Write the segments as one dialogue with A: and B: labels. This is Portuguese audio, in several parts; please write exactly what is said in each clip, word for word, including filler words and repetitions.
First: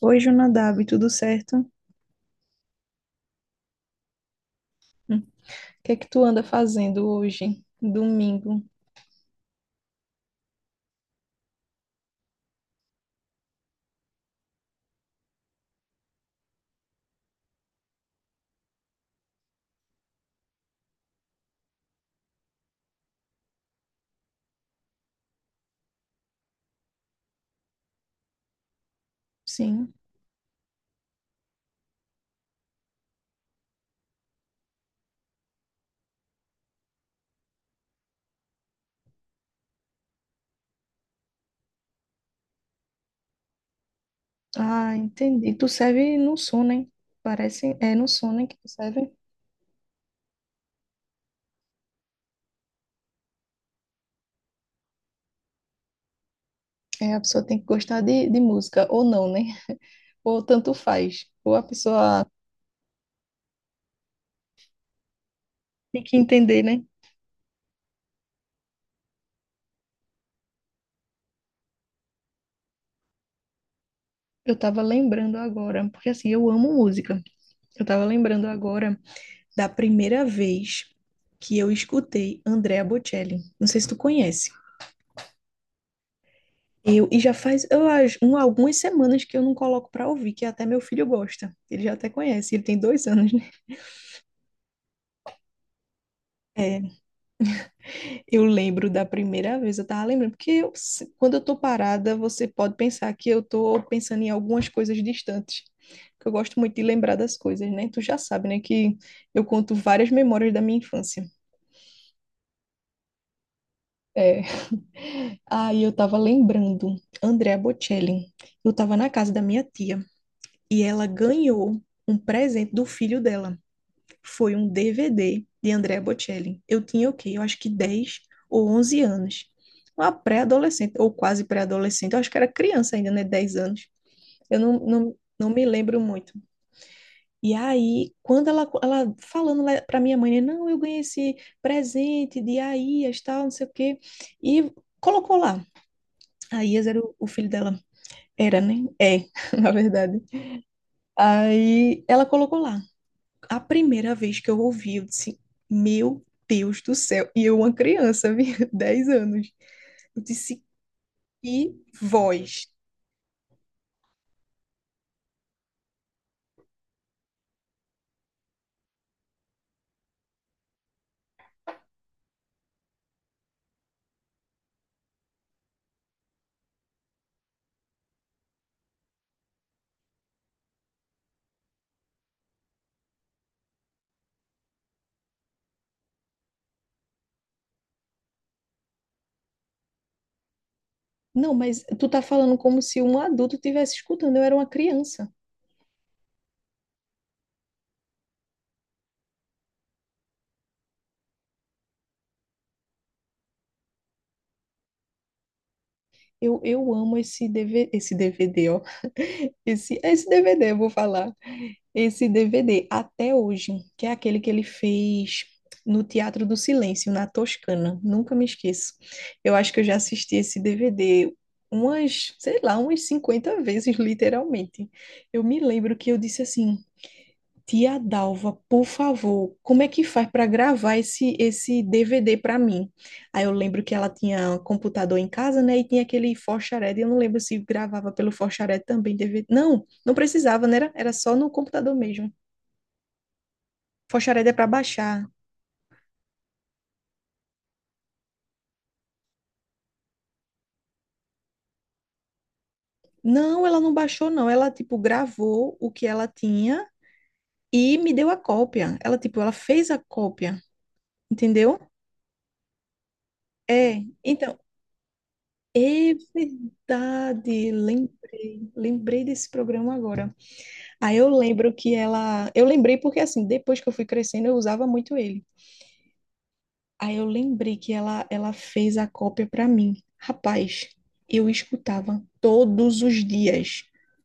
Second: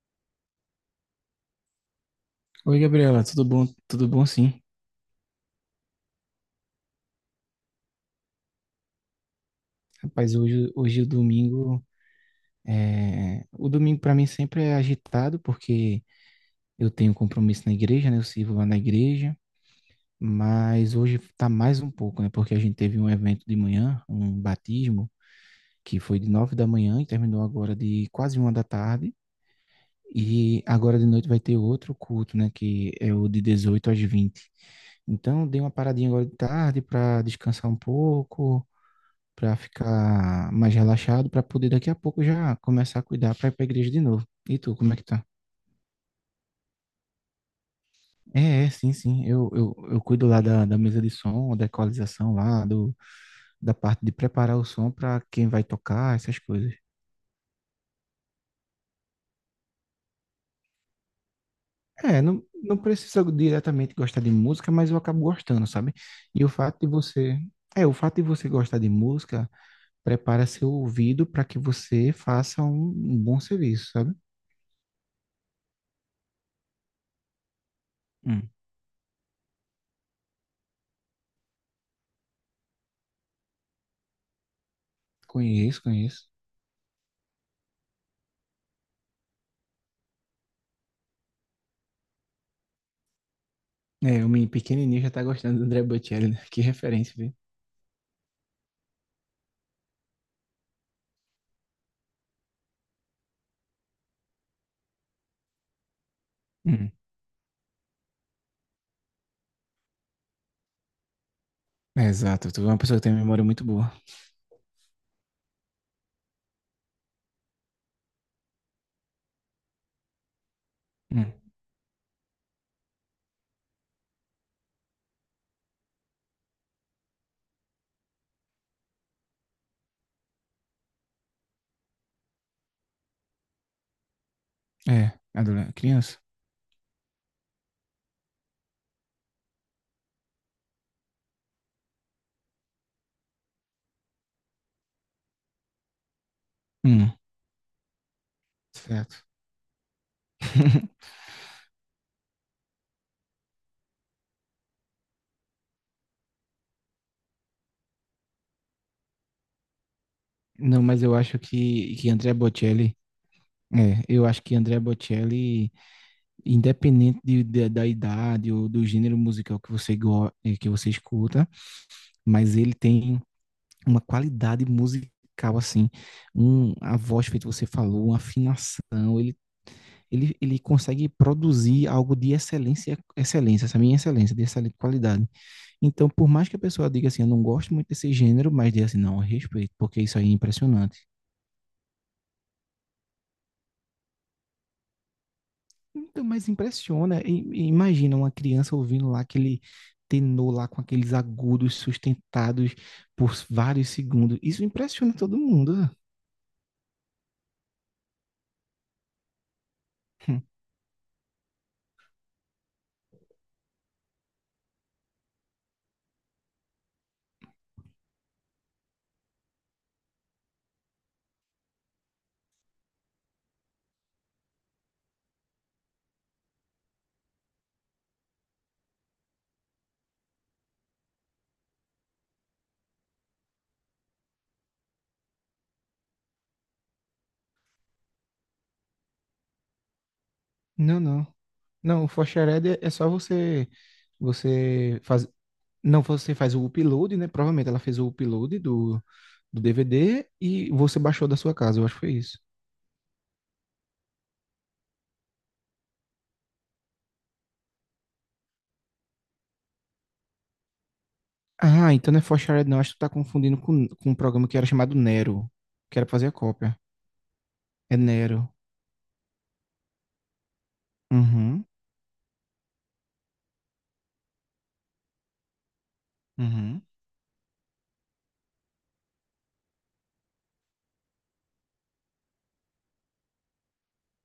A: Oi, Jonadab, tudo certo?
B: Oi, Gabriela, tudo bom? Tudo bom, sim.
A: Hum, O que é que tu anda fazendo hoje, domingo?
B: Rapaz, hoje, hoje é o domingo é... O domingo para mim sempre é agitado, porque eu tenho compromisso na igreja, né? Eu sirvo lá na igreja, mas hoje tá mais um pouco, né? Porque a gente teve um evento de manhã, um batismo, que foi de nove da manhã e terminou agora de quase uma da tarde.
A: Sim.
B: E agora de noite vai ter outro culto, né? Que é o de dezoito às vinte. Então, dei uma paradinha agora de tarde para descansar um pouco para ficar mais relaxado, para poder daqui a pouco já começar a cuidar para ir para a igreja de novo. E tu, como
A: Ah,
B: é que tá?
A: entendi. Tu serve no sono, hein? Parece, é no sono, hein, que
B: É,
A: tu
B: é, sim,
A: serve.
B: sim. Eu, eu, eu cuido lá da, da mesa de som, da equalização lá, do, da parte de preparar o som para quem vai tocar, essas coisas.
A: É, a pessoa tem que gostar de, de música, ou não, né? Ou tanto faz. Ou a
B: É,
A: pessoa
B: não, não precisa diretamente gostar de música, mas eu acabo gostando, sabe?
A: tem que
B: E o
A: entender,
B: fato
A: né?
B: de você. É, o fato de você gostar de música prepara seu ouvido para que você faça um, um bom serviço, sabe?
A: Eu tava lembrando agora, porque assim, eu amo música. Eu tava lembrando
B: Hum,
A: agora da primeira vez que eu escutei Andrea Bocelli. Não sei se tu conhece.
B: conheço, conheço.
A: Eu, e já faz, eu acho, um, algumas semanas que eu não coloco pra ouvir, que até meu filho gosta. Ele já até conhece, ele tem dois anos, né?
B: É, o menino pequenininho já tá gostando do André Bocelli, né? Que
A: É,
B: referência, viu?
A: eu lembro da primeira vez, eu tava lembrando, porque eu se- quando eu tô parada, você pode pensar que eu tô pensando em algumas coisas distantes, que eu gosto muito de
B: Hum.
A: lembrar das coisas, né? Tu já sabe, né, que eu conto várias memórias da minha infância.
B: É, exato. Tu é uma pessoa que tem uma memória muito boa.
A: É. Aí eu tava lembrando, Andrea Bocelli, eu tava na casa da minha tia, e ela
B: Hum.
A: ganhou um presente do filho dela. Foi um D V D de Andrea Bocelli. Eu tinha o quê? Eu acho que dez ou onze anos. Uma pré-adolescente, ou quase pré-adolescente. Eu acho que era criança ainda, né? Dez anos. Eu não,
B: É,
A: não, não me
B: adolescente,
A: lembro
B: criança.
A: muito. E aí, quando ela, ela falando para minha mãe, né, não, eu ganhei esse presente de Aias, tal, não sei o quê. E colocou lá. Aias era
B: Hum,
A: o, o filho dela. Era, né?
B: certo.
A: É, na verdade. Aí ela colocou lá. A primeira vez que eu ouvi, eu disse, meu Deus do céu. E eu, uma criança, vi, dez anos. Eu disse,
B: Não, mas eu acho
A: que
B: que, que André
A: voz.
B: Bocelli... É, eu acho que André Bocelli, independente de- de- da idade ou do gênero musical que você, go, eh, que você escuta, mas ele tem uma qualidade musical, assim, um, a voz feito você falou, uma afinação, ele ele, ele consegue produzir algo de excelência, excelência, essa minha excelência, de excelente qualidade. Então, por mais que a pessoa diga assim, eu não gosto muito desse gênero, mas diga assim, não, eu respeito, porque isso aí é impressionante.
A: Não, mas tu tá falando como se um adulto estivesse escutando. Eu era uma criança.
B: Então, mas impressiona, e- e imagina uma criança ouvindo lá aquele tenor lá com aqueles agudos sustentados por vários segundos. Isso impressiona todo mundo. né?
A: Eu, eu amo esse D V D, esse D V D, ó. Esse, esse
B: Hum.
A: D V D, eu vou falar. Esse D V D até hoje, que é aquele que ele fez no Teatro do Silêncio, na Toscana. Nunca me esqueço. Eu acho que eu já assisti esse D V D umas, sei lá, umas cinquenta vezes, literalmente. Eu me lembro que eu disse assim: Tia Dalva, por favor, como é que faz para gravar esse, esse D V D para mim? Aí eu lembro que ela tinha um computador em casa, né? E tinha aquele Forxaré, eu não lembro se gravava pelo Forxaré também D V D. Não, não precisava, né? Era,
B: Não,
A: era
B: não.
A: só no computador
B: Não, o
A: mesmo.
B: Foxered é é só você
A: Foxhared é para
B: você
A: baixar.
B: faz não, você faz o upload, né? Provavelmente ela fez o upload do do D V D e você baixou da sua casa, eu acho que foi isso.
A: Não, ela não baixou, não. Ela, tipo, gravou o que ela tinha e me deu a cópia. Ela, tipo, ela fez a cópia, entendeu?
B: Ah, então não é For Shared não, acho que tu tá confundindo com,
A: É,
B: com um programa que
A: então,
B: era chamado Nero, que era pra
A: é
B: fazer a cópia.
A: verdade.
B: É Nero.
A: Lembrei, lembrei desse programa agora. Aí eu
B: Uhum,
A: lembro que ela. Eu lembrei porque, assim, depois que eu fui crescendo, eu usava muito ele.
B: uhum,
A: Aí eu lembrei que ela, ela fez a cópia para mim. Rapaz, eu escutava todos os dias.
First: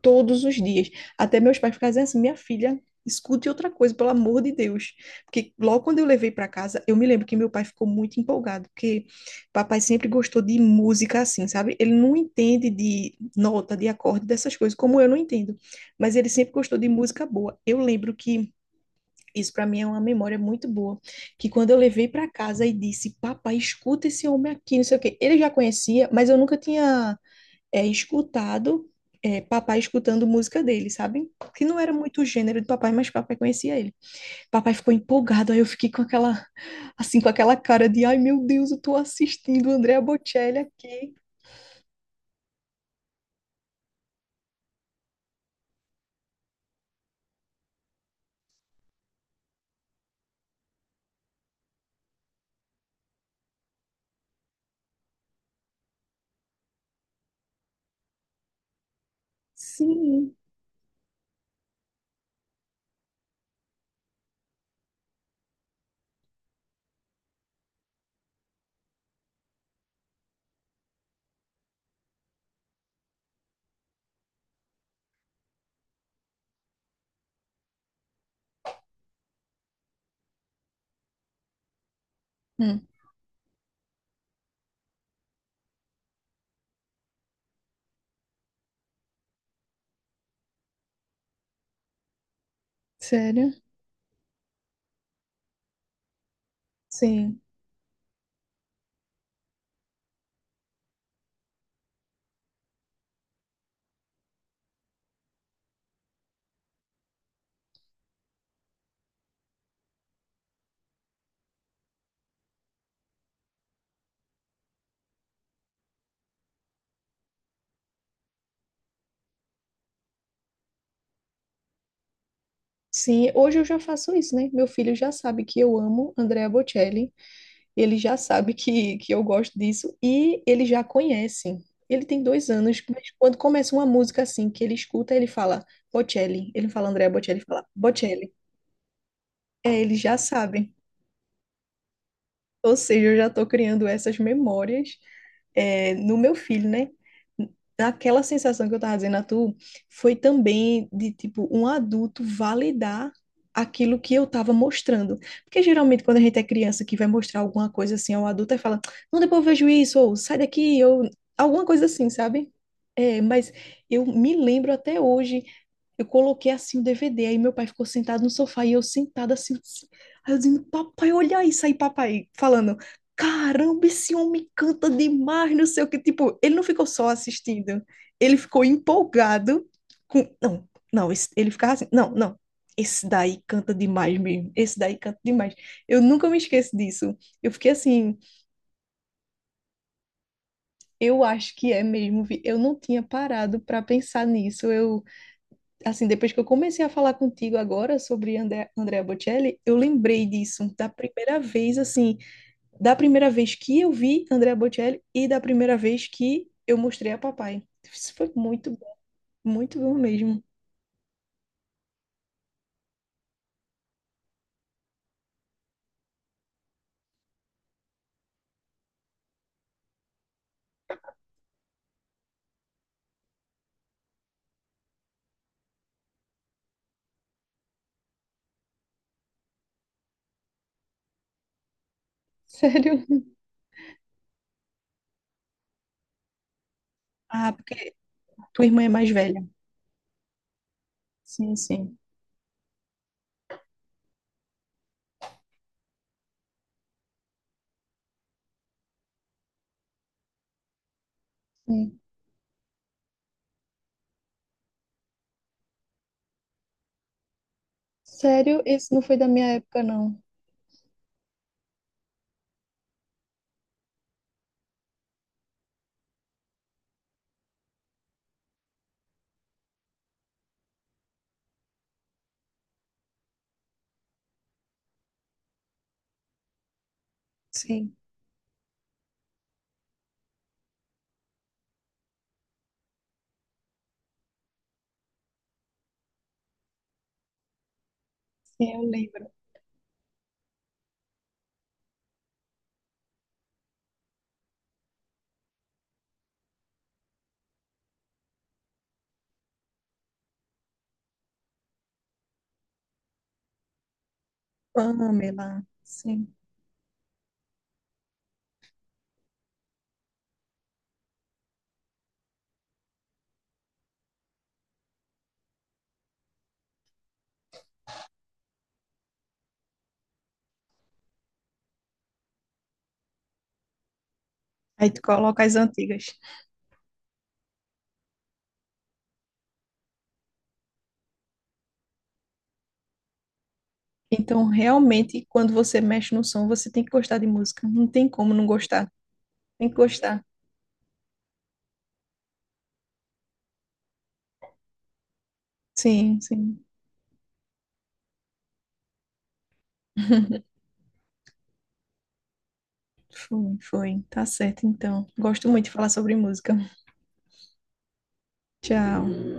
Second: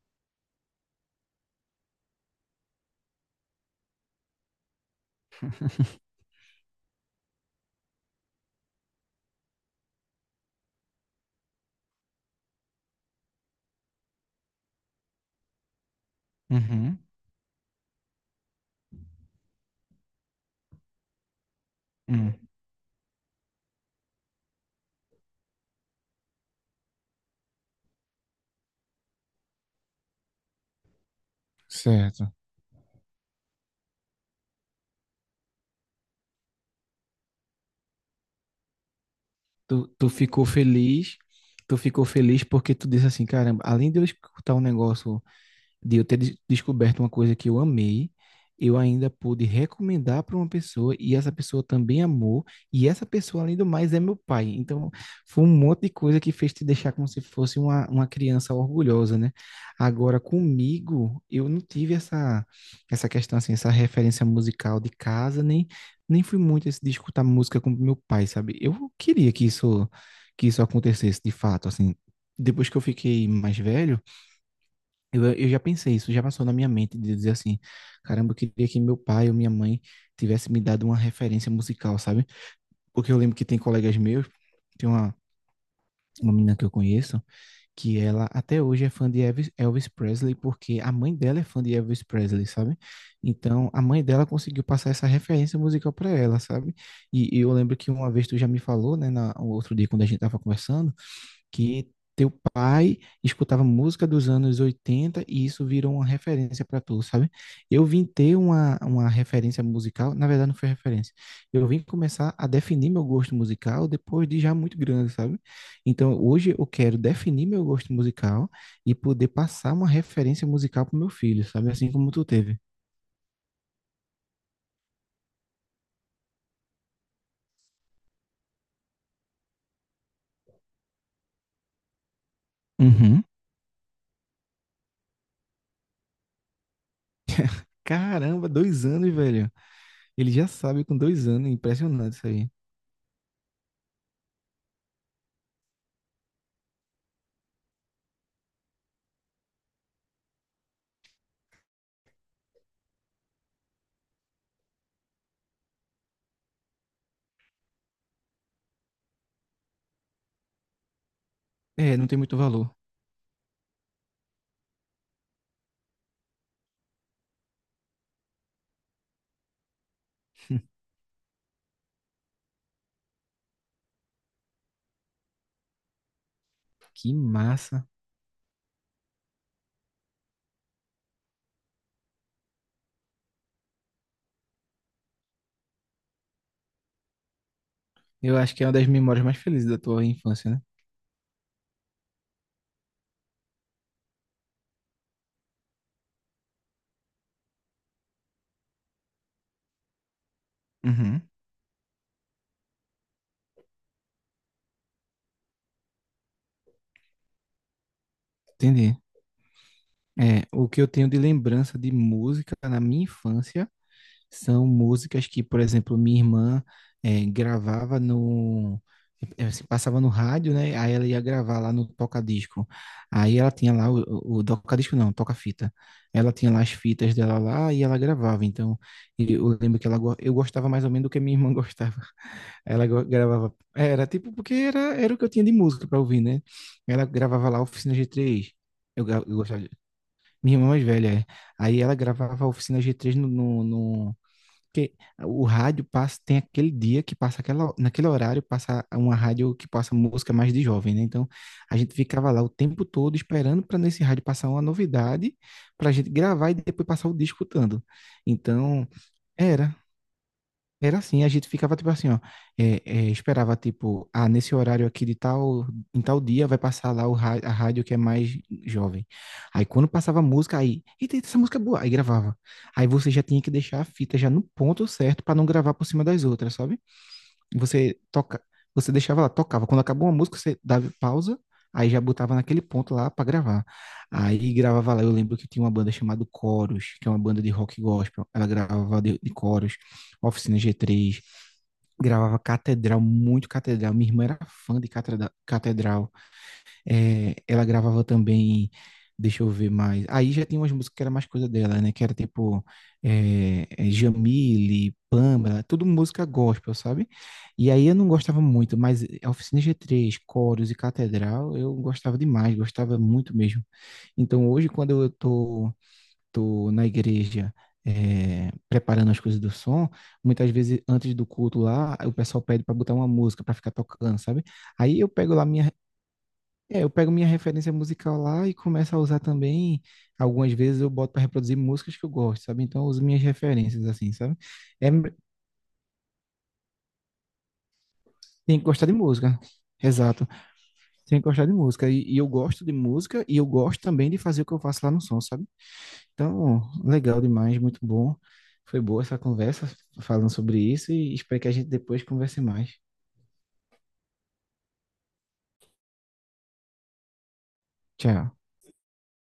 A: Todos os dias. Até meus pais ficavam dizendo assim: minha filha, escute outra coisa, pelo amor de Deus. Porque logo quando eu levei para casa, eu me lembro que meu pai ficou muito empolgado, porque papai sempre gostou de música assim, sabe? Ele não entende de nota, de acorde, dessas coisas, como eu não entendo. Mas ele sempre gostou de
B: uhum,
A: música boa. Eu lembro que isso para mim é uma memória muito boa, que quando eu levei para
B: hum.
A: casa e disse, papai, escuta esse homem aqui, não sei o quê. Ele já conhecia, mas eu nunca tinha é, escutado é, papai escutando música dele, sabe? Que não era muito o
B: Certo.
A: gênero de papai, mas papai conhecia ele. Papai ficou empolgado, aí eu fiquei com aquela, assim, com aquela cara de, ai meu Deus, eu tô assistindo
B: Tu,
A: Andrea
B: tu ficou
A: Bocelli aqui.
B: feliz, tu ficou feliz porque tu disse assim, caramba, além de eu escutar um negócio de eu ter des- descoberto uma coisa que eu amei, eu ainda pude recomendar para uma pessoa e essa pessoa também amou, e essa pessoa, além do mais, é meu pai. Então, foi um monte de coisa que fez te deixar como se fosse uma, uma criança orgulhosa, né? Agora,
A: Sim.
B: comigo, eu não tive essa, essa questão, assim, essa referência musical de casa, nem, nem fui muito esse de escutar música com meu pai, sabe? Eu queria que isso, que isso acontecesse de fato, assim. Depois que eu fiquei mais velho, eu, eu já pensei isso, já passou na minha mente de dizer assim, caramba, eu queria que meu pai ou minha mãe tivesse me dado uma referência musical, sabe?
A: Hum,
B: Porque eu lembro que tem colegas meus, tem uma, uma menina que eu conheço, que ela até hoje é fã de Elvis, Elvis Presley, porque a mãe dela é fã de Elvis Presley, sabe?
A: Sério?
B: Então, a mãe dela conseguiu passar essa referência musical para ela, sabe? E, e
A: Sim.
B: eu lembro que uma vez tu já me falou, né, na, outro dia quando a gente tava conversando, que teu pai escutava música dos anos oitenta e isso virou uma referência para tu, sabe? Eu vim ter uma, uma referência musical, na verdade não foi referência. Eu vim começar a definir meu gosto musical depois de já muito grande, sabe? Então hoje eu quero definir meu gosto musical e poder passar uma referência musical pro meu filho, sabe? Assim como tu teve.
A: Sim, hoje eu já faço isso, né? Meu filho já sabe que eu amo Andrea Bocelli. Ele já sabe que, que eu gosto disso e ele já conhece. Ele tem dois anos, mas
B: Uhum.
A: quando começa uma música assim que ele escuta, ele fala Bocelli. Ele fala Andrea Bocelli, ele fala Bocelli.
B: Caramba, dois anos, velho.
A: É, ele já
B: Ele já
A: sabe.
B: sabe com dois anos, impressionante isso aí.
A: Ou seja, eu já estou criando essas memórias é, no meu filho, né? Aquela sensação que eu estava dizendo a tu foi também de, tipo, um adulto validar aquilo que eu estava mostrando. Porque geralmente quando a gente é criança que vai mostrar alguma coisa assim ao adulto, aí fala, não, depois eu vejo isso, ou sai daqui, ou alguma coisa
B: É, não
A: assim,
B: tem muito
A: sabe?
B: valor.
A: É, mas eu me lembro até hoje eu coloquei assim o D V D, aí meu pai ficou sentado no sofá e eu sentada assim. Aí eu dizendo, papai, olha isso aí, papai, falando, caramba, esse homem canta demais, não sei o que. Tipo, ele não ficou só
B: Que
A: assistindo,
B: massa.
A: ele ficou empolgado com. Não, não, esse- ele ficava assim, não, não. Esse daí canta demais mesmo, esse daí canta demais. Eu nunca me esqueço disso. Eu fiquei assim,
B: Eu acho que é uma das memórias mais felizes da tua infância, né?
A: eu acho que é mesmo, vi- eu não tinha parado para pensar nisso. Eu assim, depois que eu comecei a falar contigo agora sobre André, Andrea Bocelli, eu lembrei disso da
B: Uhum.
A: primeira vez, assim, da primeira vez que eu vi Andrea Bocelli e da primeira vez que eu mostrei a papai. Isso foi muito bom,
B: Entendi.
A: muito bom mesmo.
B: É, o que eu tenho de lembrança de música na minha infância são músicas que, por exemplo, minha irmã é, gravava no. é, se Passava no rádio, né? Aí ela ia gravar lá no toca-disco. Aí ela tinha lá o, o o toca-disco, não, toca-fita. Ela tinha lá as fitas dela lá e ela gravava. Então, eu eu lembro que ela, go- eu gostava mais ou menos do que minha irmã gostava. Ela gra-
A: Sério.
B: gravava, era tipo, porque era, era o que eu tinha de música para ouvir, né? Ela gravava
A: Ah,
B: lá Oficina
A: porque
B: G três.
A: tua irmã é
B: Eu,
A: mais
B: gra- eu
A: velha.
B: gostava, de- minha irmã mais velha, é.
A: Sim,
B: Aí ela
A: sim.
B: gravava Oficina G três no, no, no- porque o rádio passa, tem aquele dia que passa aquela, naquele horário passa uma rádio que passa música mais de jovem, né? Então a gente
A: Sim.
B: ficava lá o tempo todo esperando para nesse rádio passar uma novidade para gente gravar e depois passar o dia escutando.
A: Sério,
B: Então,
A: esse não foi da minha
B: era,
A: época, não.
B: era assim, a gente ficava tipo assim, ó, é, é, esperava tipo, ah, nesse horário aqui de tal, em tal dia vai passar lá o ra- a rádio que é mais jovem. Aí quando passava a música, aí, eita, eita, essa música é boa, aí gravava. Aí você já tinha que deixar a fita já no ponto certo para não gravar por cima das outras, sabe?
A: Sim,
B: Você toca, você deixava lá, tocava. Quando acabou uma música, você dava pausa, aí já botava naquele ponto lá para gravar. Aí gravava lá, eu lembro que tinha uma banda chamada Coros, que é uma banda de rock gospel, ela
A: sim, eu
B: gravava de
A: lembro.
B: de coros. Oficina G três, gravava Catedral, muito Catedral. Minha irmã era fã de Catreda- Catedral. É, ela gravava também, deixa eu ver mais. Aí já tinha umas músicas que era mais coisa dela, né? Que era tipo é, é, Jamile, Pâmela,
A: Pamela,
B: tudo música
A: sim.
B: gospel, sabe? E aí eu não gostava muito, mas a Oficina G três, Coros e Catedral, eu gostava demais, gostava muito mesmo. Então hoje, quando eu tô tô na igreja é, preparando as coisas do som, muitas vezes antes do culto lá, o pessoal pede para botar uma música para ficar tocando, sabe?
A: Aí
B: Aí
A: tu
B: eu pego
A: coloca
B: lá
A: as
B: minha,
A: antigas.
B: é, eu pego minha referência musical lá e começo a usar também. Algumas vezes eu boto para reproduzir músicas que eu gosto, sabe? Então eu uso minhas referências assim, sabe?
A: Então,
B: É,
A: realmente, quando você mexe no som, você tem que gostar de música. Não tem como não
B: tem que gostar
A: gostar.
B: de música.
A: Tem que gostar.
B: Exato. Tem que gostar de música. E, e eu gosto de música e eu gosto também de fazer o que eu faço lá no som, sabe?
A: Sim,
B: Então,
A: sim.
B: legal demais, muito bom. Foi boa essa conversa falando sobre isso e espero que a gente depois converse mais.
A: Foi, foi. Tá certo, então. Gosto muito de falar sobre música.
B: Tchau.
A: Tchau.